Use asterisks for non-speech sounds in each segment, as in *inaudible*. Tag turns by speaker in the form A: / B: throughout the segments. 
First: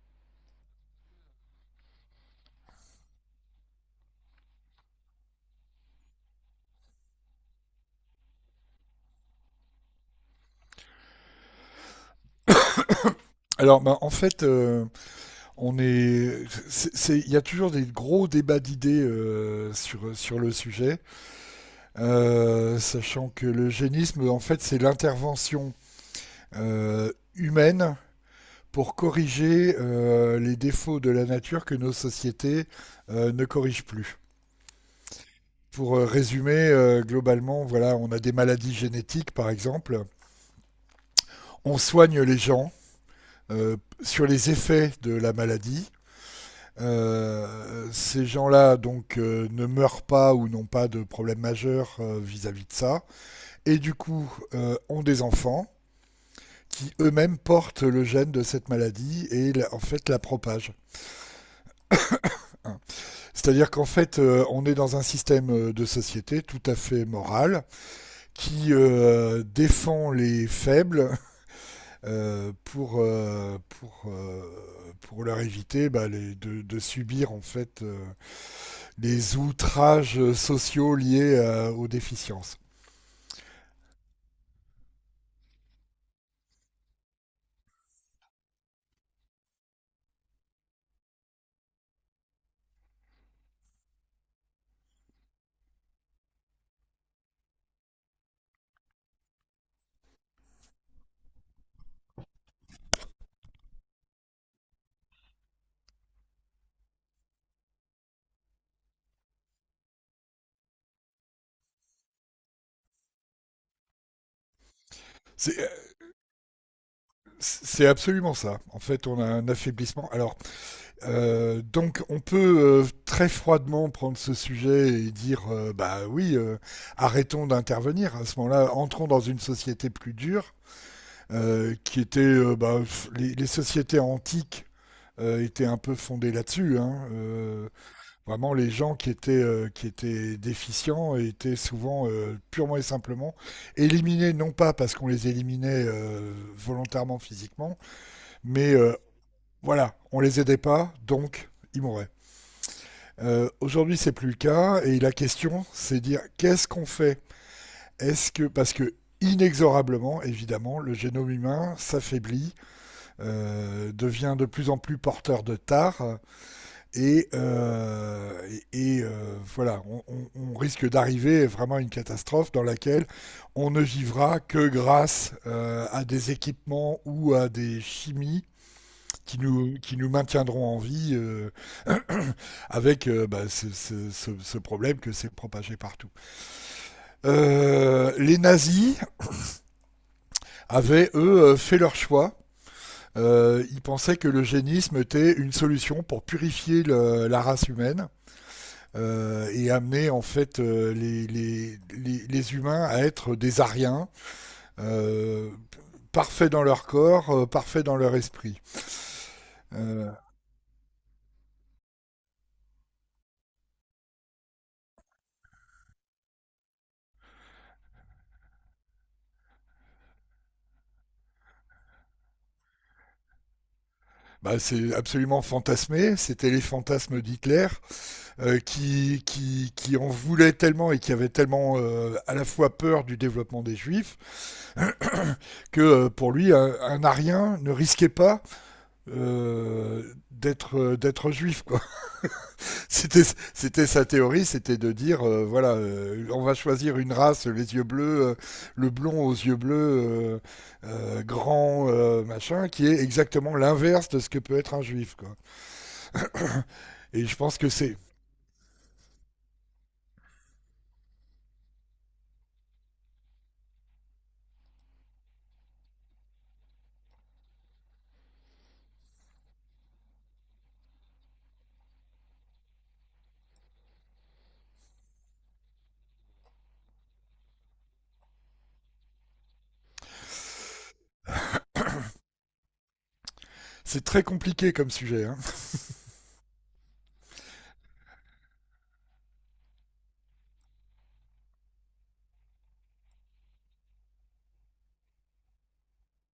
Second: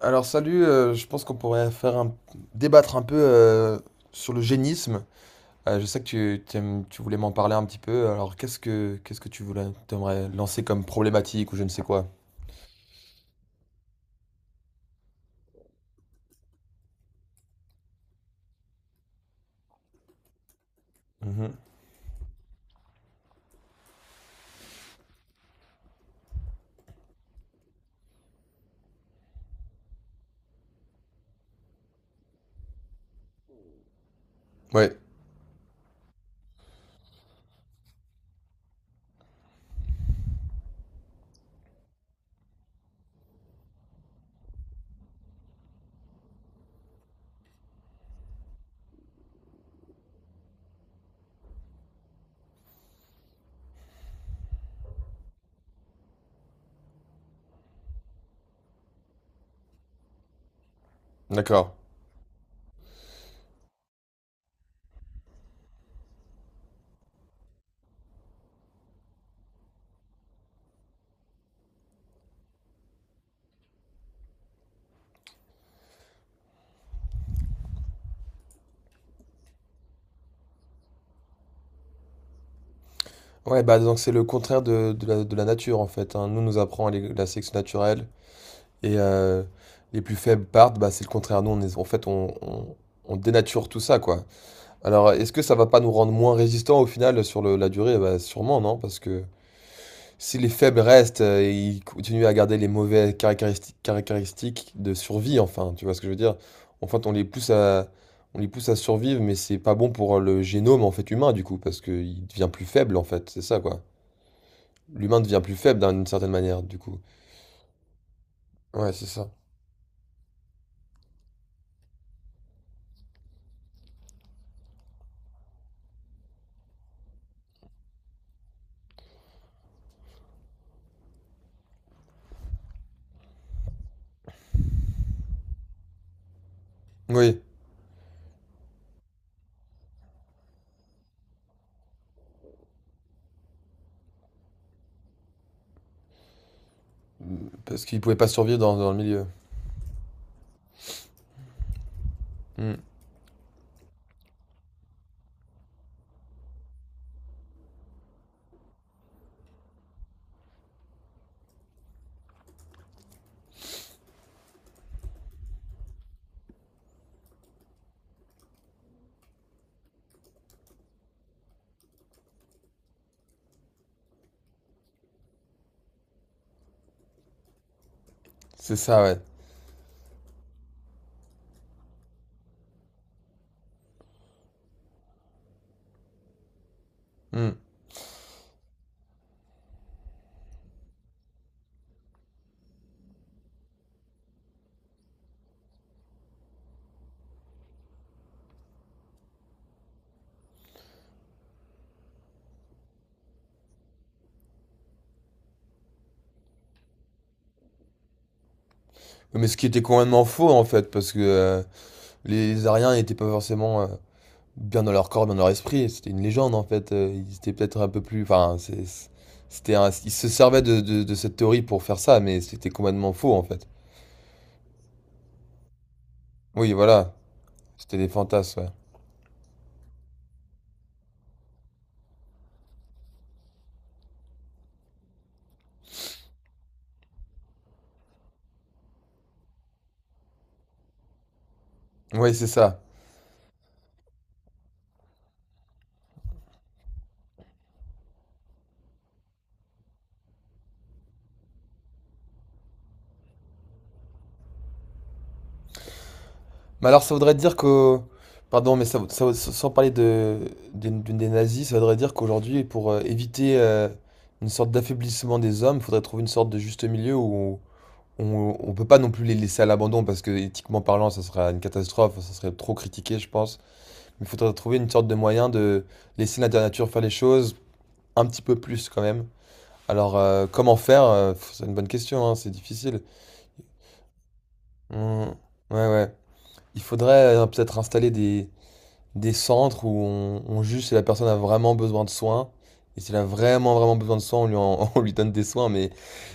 A: Alors salut, je pense qu'on pourrait débattre un peu sur le génisme. Je sais que tu voulais m'en parler un petit peu. Alors qu'est-ce que t'aimerais lancer comme problématique ou je ne sais quoi?
B: Alors, bah, en fait, on est, il y a toujours des gros débats d'idées sur le sujet.
A: Mhm.
B: Sachant que le génisme, en fait, c'est l'intervention humaine pour corriger les défauts de la nature que nos sociétés ne corrigent plus.
A: Ouais,
B: Pour résumer, globalement, voilà, on a des maladies génétiques, par exemple, on soigne les gens euh, sur les effets de la maladie. Ces gens-là donc ne meurent pas ou n'ont pas de problème majeur vis-à-vis de ça, et du coup ont des enfants qui eux-mêmes portent le gène de cette maladie et en fait la propagent.
A: d'accord.
B: Hein. C'est-à-dire qu'en fait on est dans un système de société tout à fait moral qui défend les faibles, euh, pour euh, pour euh, pour leur éviter bah, de subir en fait les outrages sociaux liés aux déficiences.
A: Ouais, bah donc c'est le contraire de la nature en fait, hein. Nous, on nous apprend la sélection naturelle et les plus faibles partent, bah c'est le contraire. Nous, on est, en fait, on dénature tout ça quoi. Alors est-ce que ça va pas nous rendre moins résistants au final sur la durée? Bah sûrement non, parce que si les faibles restent, ils continuent à garder les mauvaises caractéristiques de survie, enfin, tu vois ce que je veux dire? En fait, on les pousse à, on les pousse à survivre, mais c'est pas bon pour le génome en fait humain du coup, parce qu'il devient plus faible en fait, c'est ça quoi. L'humain devient plus faible
B: C'est-
A: d'une certaine manière du coup.
B: C'est absolument ça. En
A: Ouais, c'est
B: fait, on a
A: ça.
B: un affaiblissement. Alors, donc, on peut très froidement prendre ce sujet et dire, bah oui, arrêtons d'intervenir. À ce moment-là, entrons dans une société plus dure, qui était, bah, les sociétés antiques étaient un peu fondées là-dessus. Hein.
A: Oui,
B: Vraiment, les gens qui étaient déficients étaient souvent purement et simplement éliminés, non pas parce qu'on les éliminait volontairement physiquement,
A: parce qu'il pouvait pas survivre
B: mais
A: dans le milieu.
B: voilà, on les aidait pas, donc ils mouraient.
A: Hmm.
B: Aujourd'hui, c'est plus le cas, et la question, c'est dire qu'est-ce qu'on fait. Est-ce que parce que inexorablement, évidemment, le génome humain s'affaiblit, devient de plus en plus porteur de tares, et, voilà, on, on risque d'arriver vraiment à une catastrophe dans laquelle on ne vivra que grâce à des équipements ou à des chimies
A: C'est ça, ouais.
B: qui nous maintiendront en vie avec bah, ce problème que c'est propagé partout.
A: Hmm.
B: Les nazis avaient, eux, fait leur choix. Ils pensaient que l'eugénisme était une solution pour purifier la race humaine et amener en fait humains à être des Ariens, euh, parfaits dans leur corps, parfaits dans leur esprit.
A: Mais ce qui était
B: Euh,
A: complètement faux en fait, parce que les Ariens n'étaient pas forcément bien dans leur corps, bien dans leur esprit. C'était une légende en fait. Ils étaient peut-être un peu plus. Enfin, c'était ils se servaient de cette théorie pour faire ça, mais c'était complètement faux en fait.
B: Bah, c'est absolument fantasmé, c'était les
A: Oui, voilà.
B: fantasmes d'Hitler.
A: C'était des
B: Euh,
A: fantasmes, ouais.
B: qui, qui, qui, en voulait tellement et qui avait tellement à la fois peur du développement des juifs *coughs* que pour lui un arien ne risquait pas d'être juif, quoi.
A: Oui, c'est ça.
B: C'était, C'était sa théorie, c'était de dire, voilà, on va choisir une race, les yeux bleus, le blond aux yeux bleus, grand, machin, qui est exactement l'inverse de ce que peut être un juif. Quoi.
A: Mais alors, ça
B: Et
A: voudrait
B: je
A: dire
B: pense que
A: que. Pardon, mais sans parler des nazis, ça voudrait dire qu'aujourd'hui, pour éviter une sorte d'affaiblissement des hommes, il faudrait trouver une sorte de juste milieu où on ne peut pas non plus les laisser à l'abandon parce que éthiquement parlant, ça serait une catastrophe, ça serait trop critiqué, je pense. Il faudrait trouver une sorte de moyen de laisser la nature faire les choses un petit peu plus quand même. Alors, comment faire? C'est une bonne question, hein, c'est difficile.
B: c'est très compliqué comme sujet.
A: Hmm,
B: Hein.
A: ouais, ouais. Il faudrait peut-être installer des centres où on juge si la personne a vraiment besoin de soins. Et si elle a vraiment besoin de soins, *laughs* on lui donne des soins. Mais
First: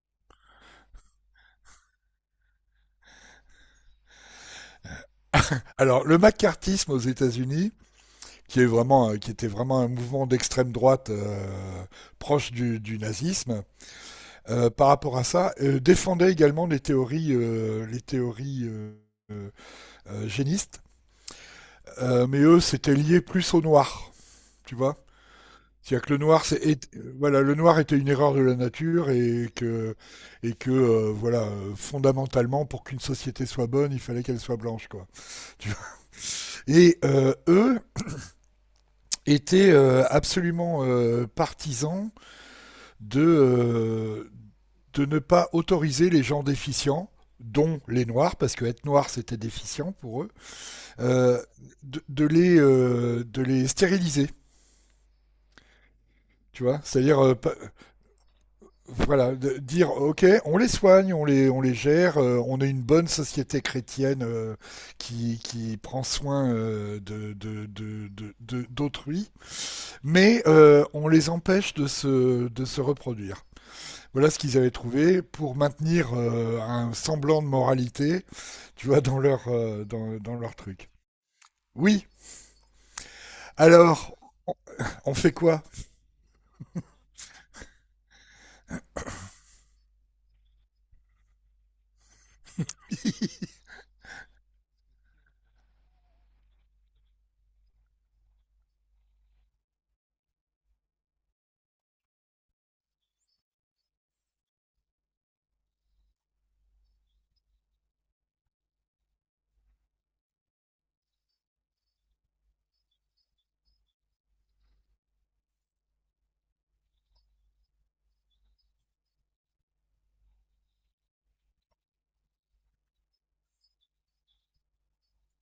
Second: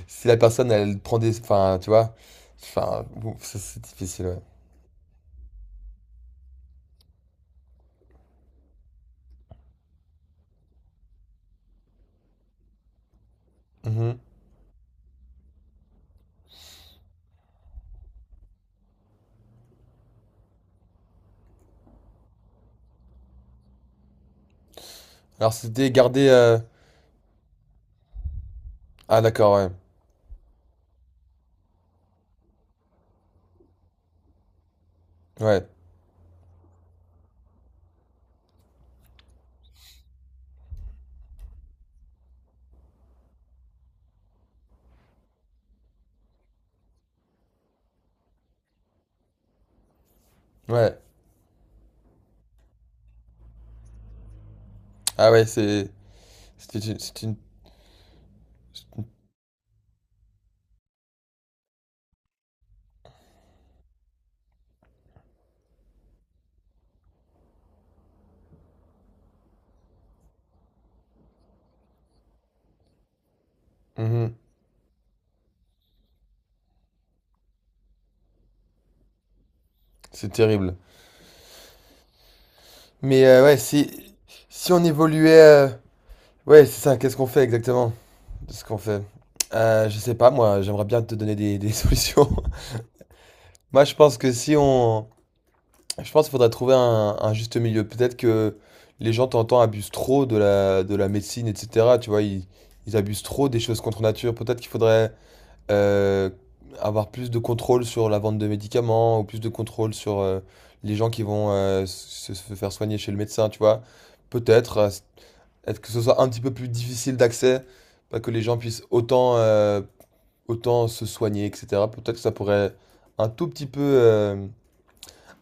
A: si la personne, elle prend des... Enfin, tu vois. Enfin, bon, ça, c'est difficile, ouais.
B: Alors, le macartisme aux États-Unis, qui est vraiment, qui était vraiment un mouvement d'extrême droite proche du nazisme,
A: Mhm.
B: par rapport à ça, défendait également les théories, euh, génistes. Mais eux, c'était lié plus au noir, tu vois.
A: Alors, c'était
B: C'est-à-dire que le
A: garder...
B: noir, voilà, le noir était une erreur de la nature,
A: Ah, d'accord, ouais.
B: et que voilà, fondamentalement, pour qu'une société soit bonne, il fallait qu'elle soit blanche, quoi.
A: Ouais.
B: Tu vois. Et eux étaient absolument partisans de euh, de ne pas autoriser les gens déficients, dont les noirs, parce que être noir c'était déficient pour eux,
A: Ouais.
B: euh, de les stériliser.
A: Ah, ouais, c'est...
B: Tu vois, c'est-à-dire
A: C'était une- c'est une-
B: voilà, de dire ok, on les soigne, on les gère, on est une bonne société chrétienne qui prend soin d'autrui, mais on les empêche de se reproduire. Voilà
A: Mhm.
B: ce qu'ils avaient trouvé pour maintenir un semblant de moralité, tu vois, dans leur,
A: C'est
B: dans leur
A: terrible.
B: truc. Oui,
A: Mais ouais,
B: alors, on,
A: si on
B: on fait
A: évoluait...
B: quoi.
A: Ouais, c'est ça, qu'est-ce qu'on fait exactement de ce qu'on fait? Je sais pas, moi, j'aimerais bien te donner des *laughs* solutions.
B: *laughs*
A: Moi, je pense que si on... Je pense qu'il faudrait trouver un juste milieu. Peut-être que les gens, t'entends, abusent trop de la médecine, etc. Tu vois, ils abusent trop des choses contre nature. Peut-être qu'il faudrait euh, avoir plus de contrôle sur la vente de médicaments ou plus de contrôle sur les gens qui vont se faire soigner chez le médecin, tu vois. Peut-être être que ce soit un petit peu plus difficile d'accès, pas que les gens puissent autant se soigner, etc. Peut-être que ça pourrait un tout petit peu, euh,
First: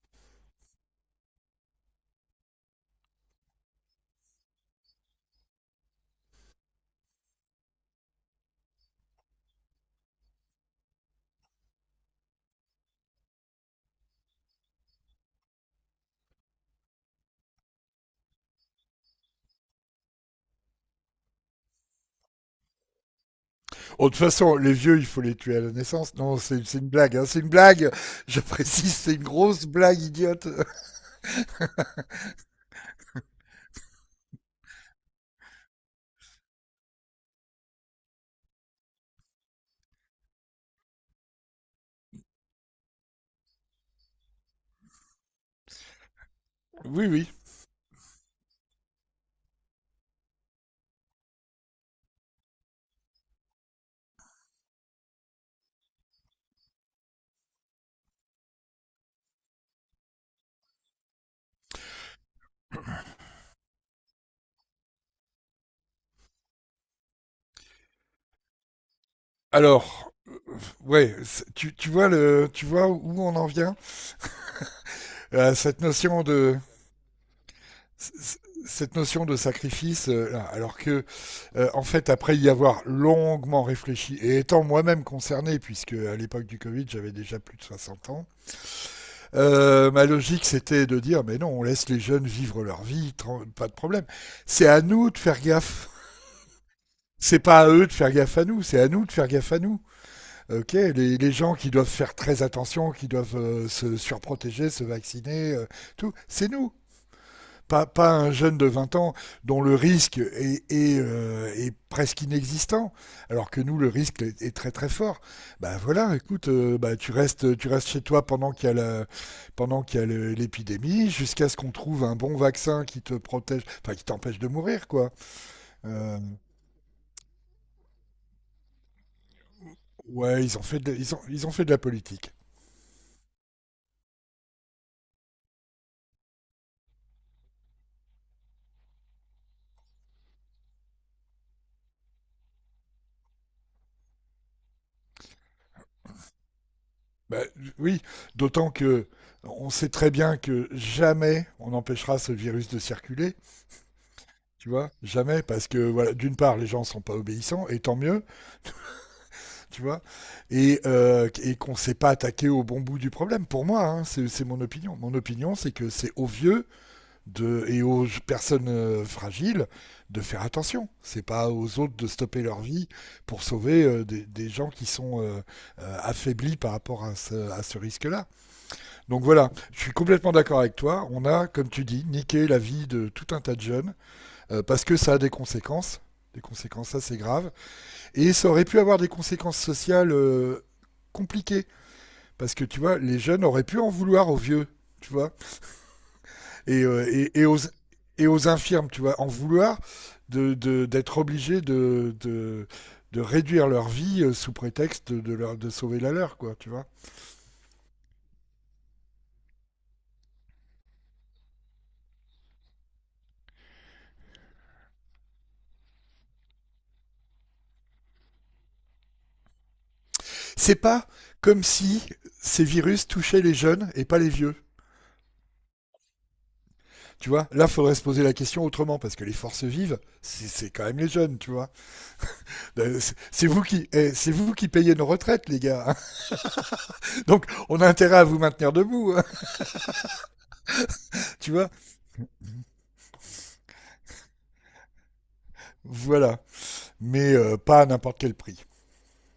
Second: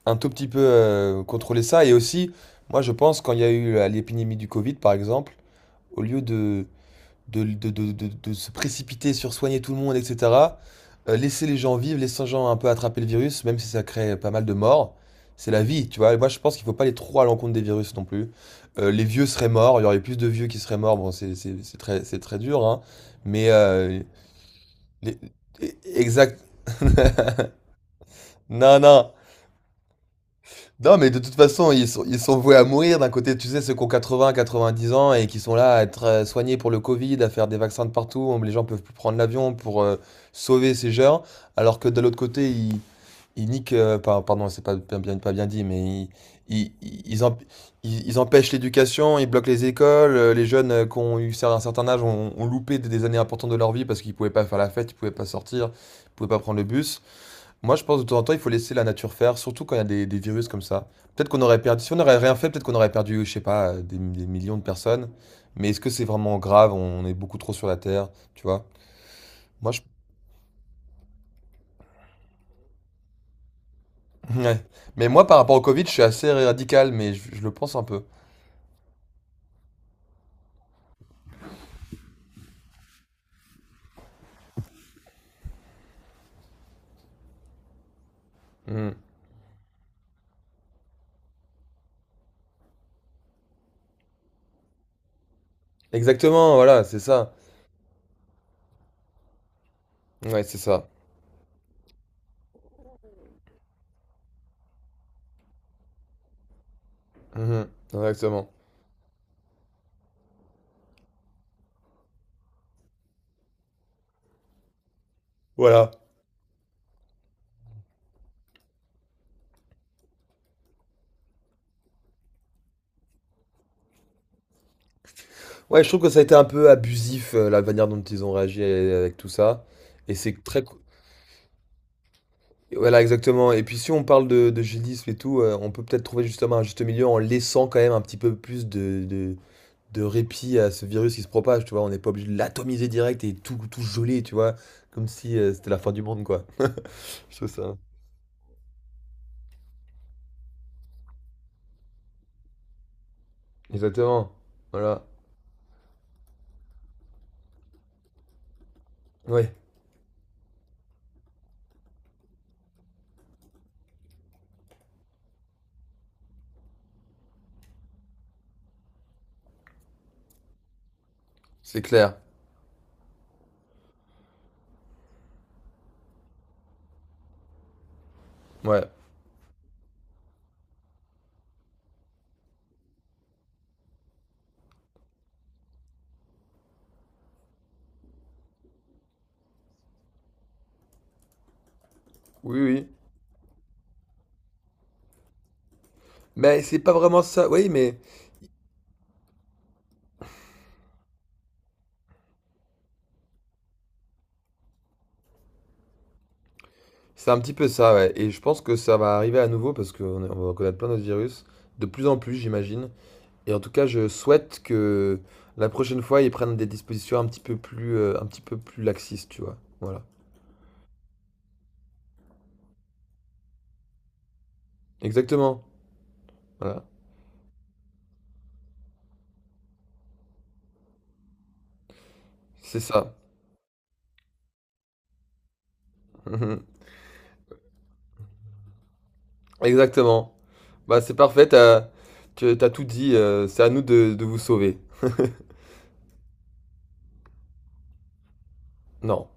A: un tout petit peu contrôler ça. Et aussi, moi je pense quand il y a eu l'épidémie du Covid, par exemple, au lieu de se précipiter sur soigner tout le monde, etc. Laisser les gens vivre, laisser les gens un peu attraper le virus, même si ça crée pas mal de morts. C'est la vie, tu vois. Et moi, je pense qu'il ne faut pas aller trop à l'encontre des virus non plus. Les vieux seraient morts, il y aurait plus de vieux qui seraient morts. Bon, c'est très dur, hein. Mais
B: Oh, de toute façon, les vieux, il
A: les-
B: faut les tuer à la naissance.
A: exact.
B: Non, c'est une
A: *laughs*
B: blague. Hein, c'est une blague. Je
A: Non,
B: précise,
A: non.
B: c'est une grosse blague idiote.
A: Non, mais de toute façon, ils sont voués à mourir. D'un côté, tu sais, ceux qui ont 80, 90 ans et qui sont là à être soignés pour le Covid, à faire des vaccins de partout. Les gens peuvent plus prendre l'avion pour sauver ces gens. Alors que de l'autre côté, ils niquent, pardon, c'est pas bien, pas bien dit, mais
B: Oui,
A: ils
B: oui.
A: emp- ils empêchent l'éducation, ils bloquent les écoles. Les jeunes qui ont eu un certain âge ont loupé des années importantes de leur vie parce qu'ils pouvaient pas faire la fête, ils pouvaient pas sortir, ils pouvaient pas prendre le bus. Moi, je pense que de temps en temps, il faut laisser la nature faire, surtout quand il y a des virus comme ça. Peut-être qu'on aurait perdu, si on n'aurait rien fait, peut-être qu'on aurait perdu, je sais pas, des millions de personnes. Mais est-ce que c'est vraiment grave? On est beaucoup trop sur la Terre, tu vois? Moi, je...
B: Alors, ouais, tu vois le, tu vois où on en vient.
A: *laughs* Ouais. Mais moi, par
B: Euh,
A: rapport au
B: cette
A: Covid, je suis
B: notion
A: assez
B: de
A: radical, mais je le pense un peu.
B: Cette notion de sacrifice, alors que, en fait, après y avoir longuement réfléchi et étant moi-même concerné, puisque à l'époque du Covid, j'avais déjà plus de 60 ans.
A: Mm.
B: Ma logique, c'était de dire, mais non, on laisse les jeunes vivre leur vie, pas de problème. C'est à nous de faire gaffe.
A: Exactement, voilà, c'est ça.
B: C'est pas à eux de faire gaffe à nous, c'est à nous de faire gaffe à nous.
A: Ouais, c'est
B: Ok,
A: ça.
B: les gens qui doivent faire très attention, qui doivent se surprotéger, se vacciner, tout, c'est nous.
A: Mhm.
B: Pas un
A: Exactement.
B: jeune de 20 ans dont le risque est, est presque inexistant, alors que nous, le risque est, est très très fort. Bah
A: Voilà.
B: voilà, écoute, bah, restes, tu restes chez toi pendant qu'il y a pendant qu'il y a l'épidémie, jusqu'à ce qu'on trouve un bon vaccin qui te protège, enfin qui t'empêche de mourir, quoi.
A: Ouais, je trouve que
B: Euh,
A: ça a été un peu abusif, la manière dont ils ont réagi avec tout ça. Et c'est
B: ouais,
A: très...
B: ils ont fait de la politique.
A: Voilà, exactement. Et puis si on parle de gélisme et tout, on peut peut-être trouver justement un juste milieu en laissant quand même un petit peu plus de répit à ce virus qui se propage, tu vois. On n'est pas obligé de l'atomiser direct et tout, tout geler, tu vois. Comme si c'était la fin du monde, quoi. Je
B: Bah,
A: trouve ça.
B: oui, d'autant que on sait très bien que jamais on empêchera ce virus de circuler.
A: Exactement.
B: Tu vois,
A: Voilà.
B: jamais, parce que voilà, d'une part, les gens sont pas obéissants, et tant mieux,
A: Oui,
B: tu vois, et, qu'on s'est pas attaqué au bon bout du problème. Pour moi, hein, c'est mon opinion. Mon opinion, c'est que c'est aux vieux de, et aux personnes fragiles de faire attention. C'est pas aux
A: c'est
B: autres de
A: clair.
B: stopper leur vie pour sauver des gens qui sont affaiblis par rapport à ce risque-là.
A: Ouais.
B: Donc voilà, je suis complètement d'accord avec toi. On a, comme tu dis, niqué la vie de tout un tas de jeunes parce que ça a des conséquences assez graves, et ça aurait pu avoir des conséquences sociales compliquées, parce
A: Oui,
B: que tu
A: oui.
B: vois, les jeunes auraient pu en vouloir aux vieux, tu vois,
A: Mais c'est
B: et,
A: pas
B: euh,
A: vraiment
B: et, et,
A: ça.
B: aux,
A: Oui, mais
B: et aux infirmes, tu vois, en vouloir d'être d'être obligés de réduire leur vie sous prétexte de, leur, de sauver la leur, quoi, tu vois.
A: c'est un petit peu ça, ouais. Et je pense que ça va arriver à nouveau parce qu'on va connaître plein d'autres virus. De plus en plus, j'imagine. Et en tout cas, je souhaite que la prochaine fois, ils prennent des dispositions un petit peu plus, un petit peu plus laxistes, tu vois. Voilà.
B: C'est pas comme si ces virus touchaient les jeunes et pas les vieux.
A: Exactement. Voilà.
B: Tu vois, là, faudrait se poser la question autrement, parce que les forces vives, c'est quand même les jeunes, tu vois.
A: C'est
B: Ben,
A: ça. *laughs*
B: c'est vous qui, eh, c'est vous qui payez nos retraites, les gars. Hein.
A: Mhm.
B: *laughs* Donc, on a intérêt à vous maintenir debout, hein,
A: Exactement. Bah, c'est parfait,
B: tu vois.
A: tu as tout dit. C'est à nous de vous sauver.
B: Voilà, mais pas à n'importe quel prix.
A: Non.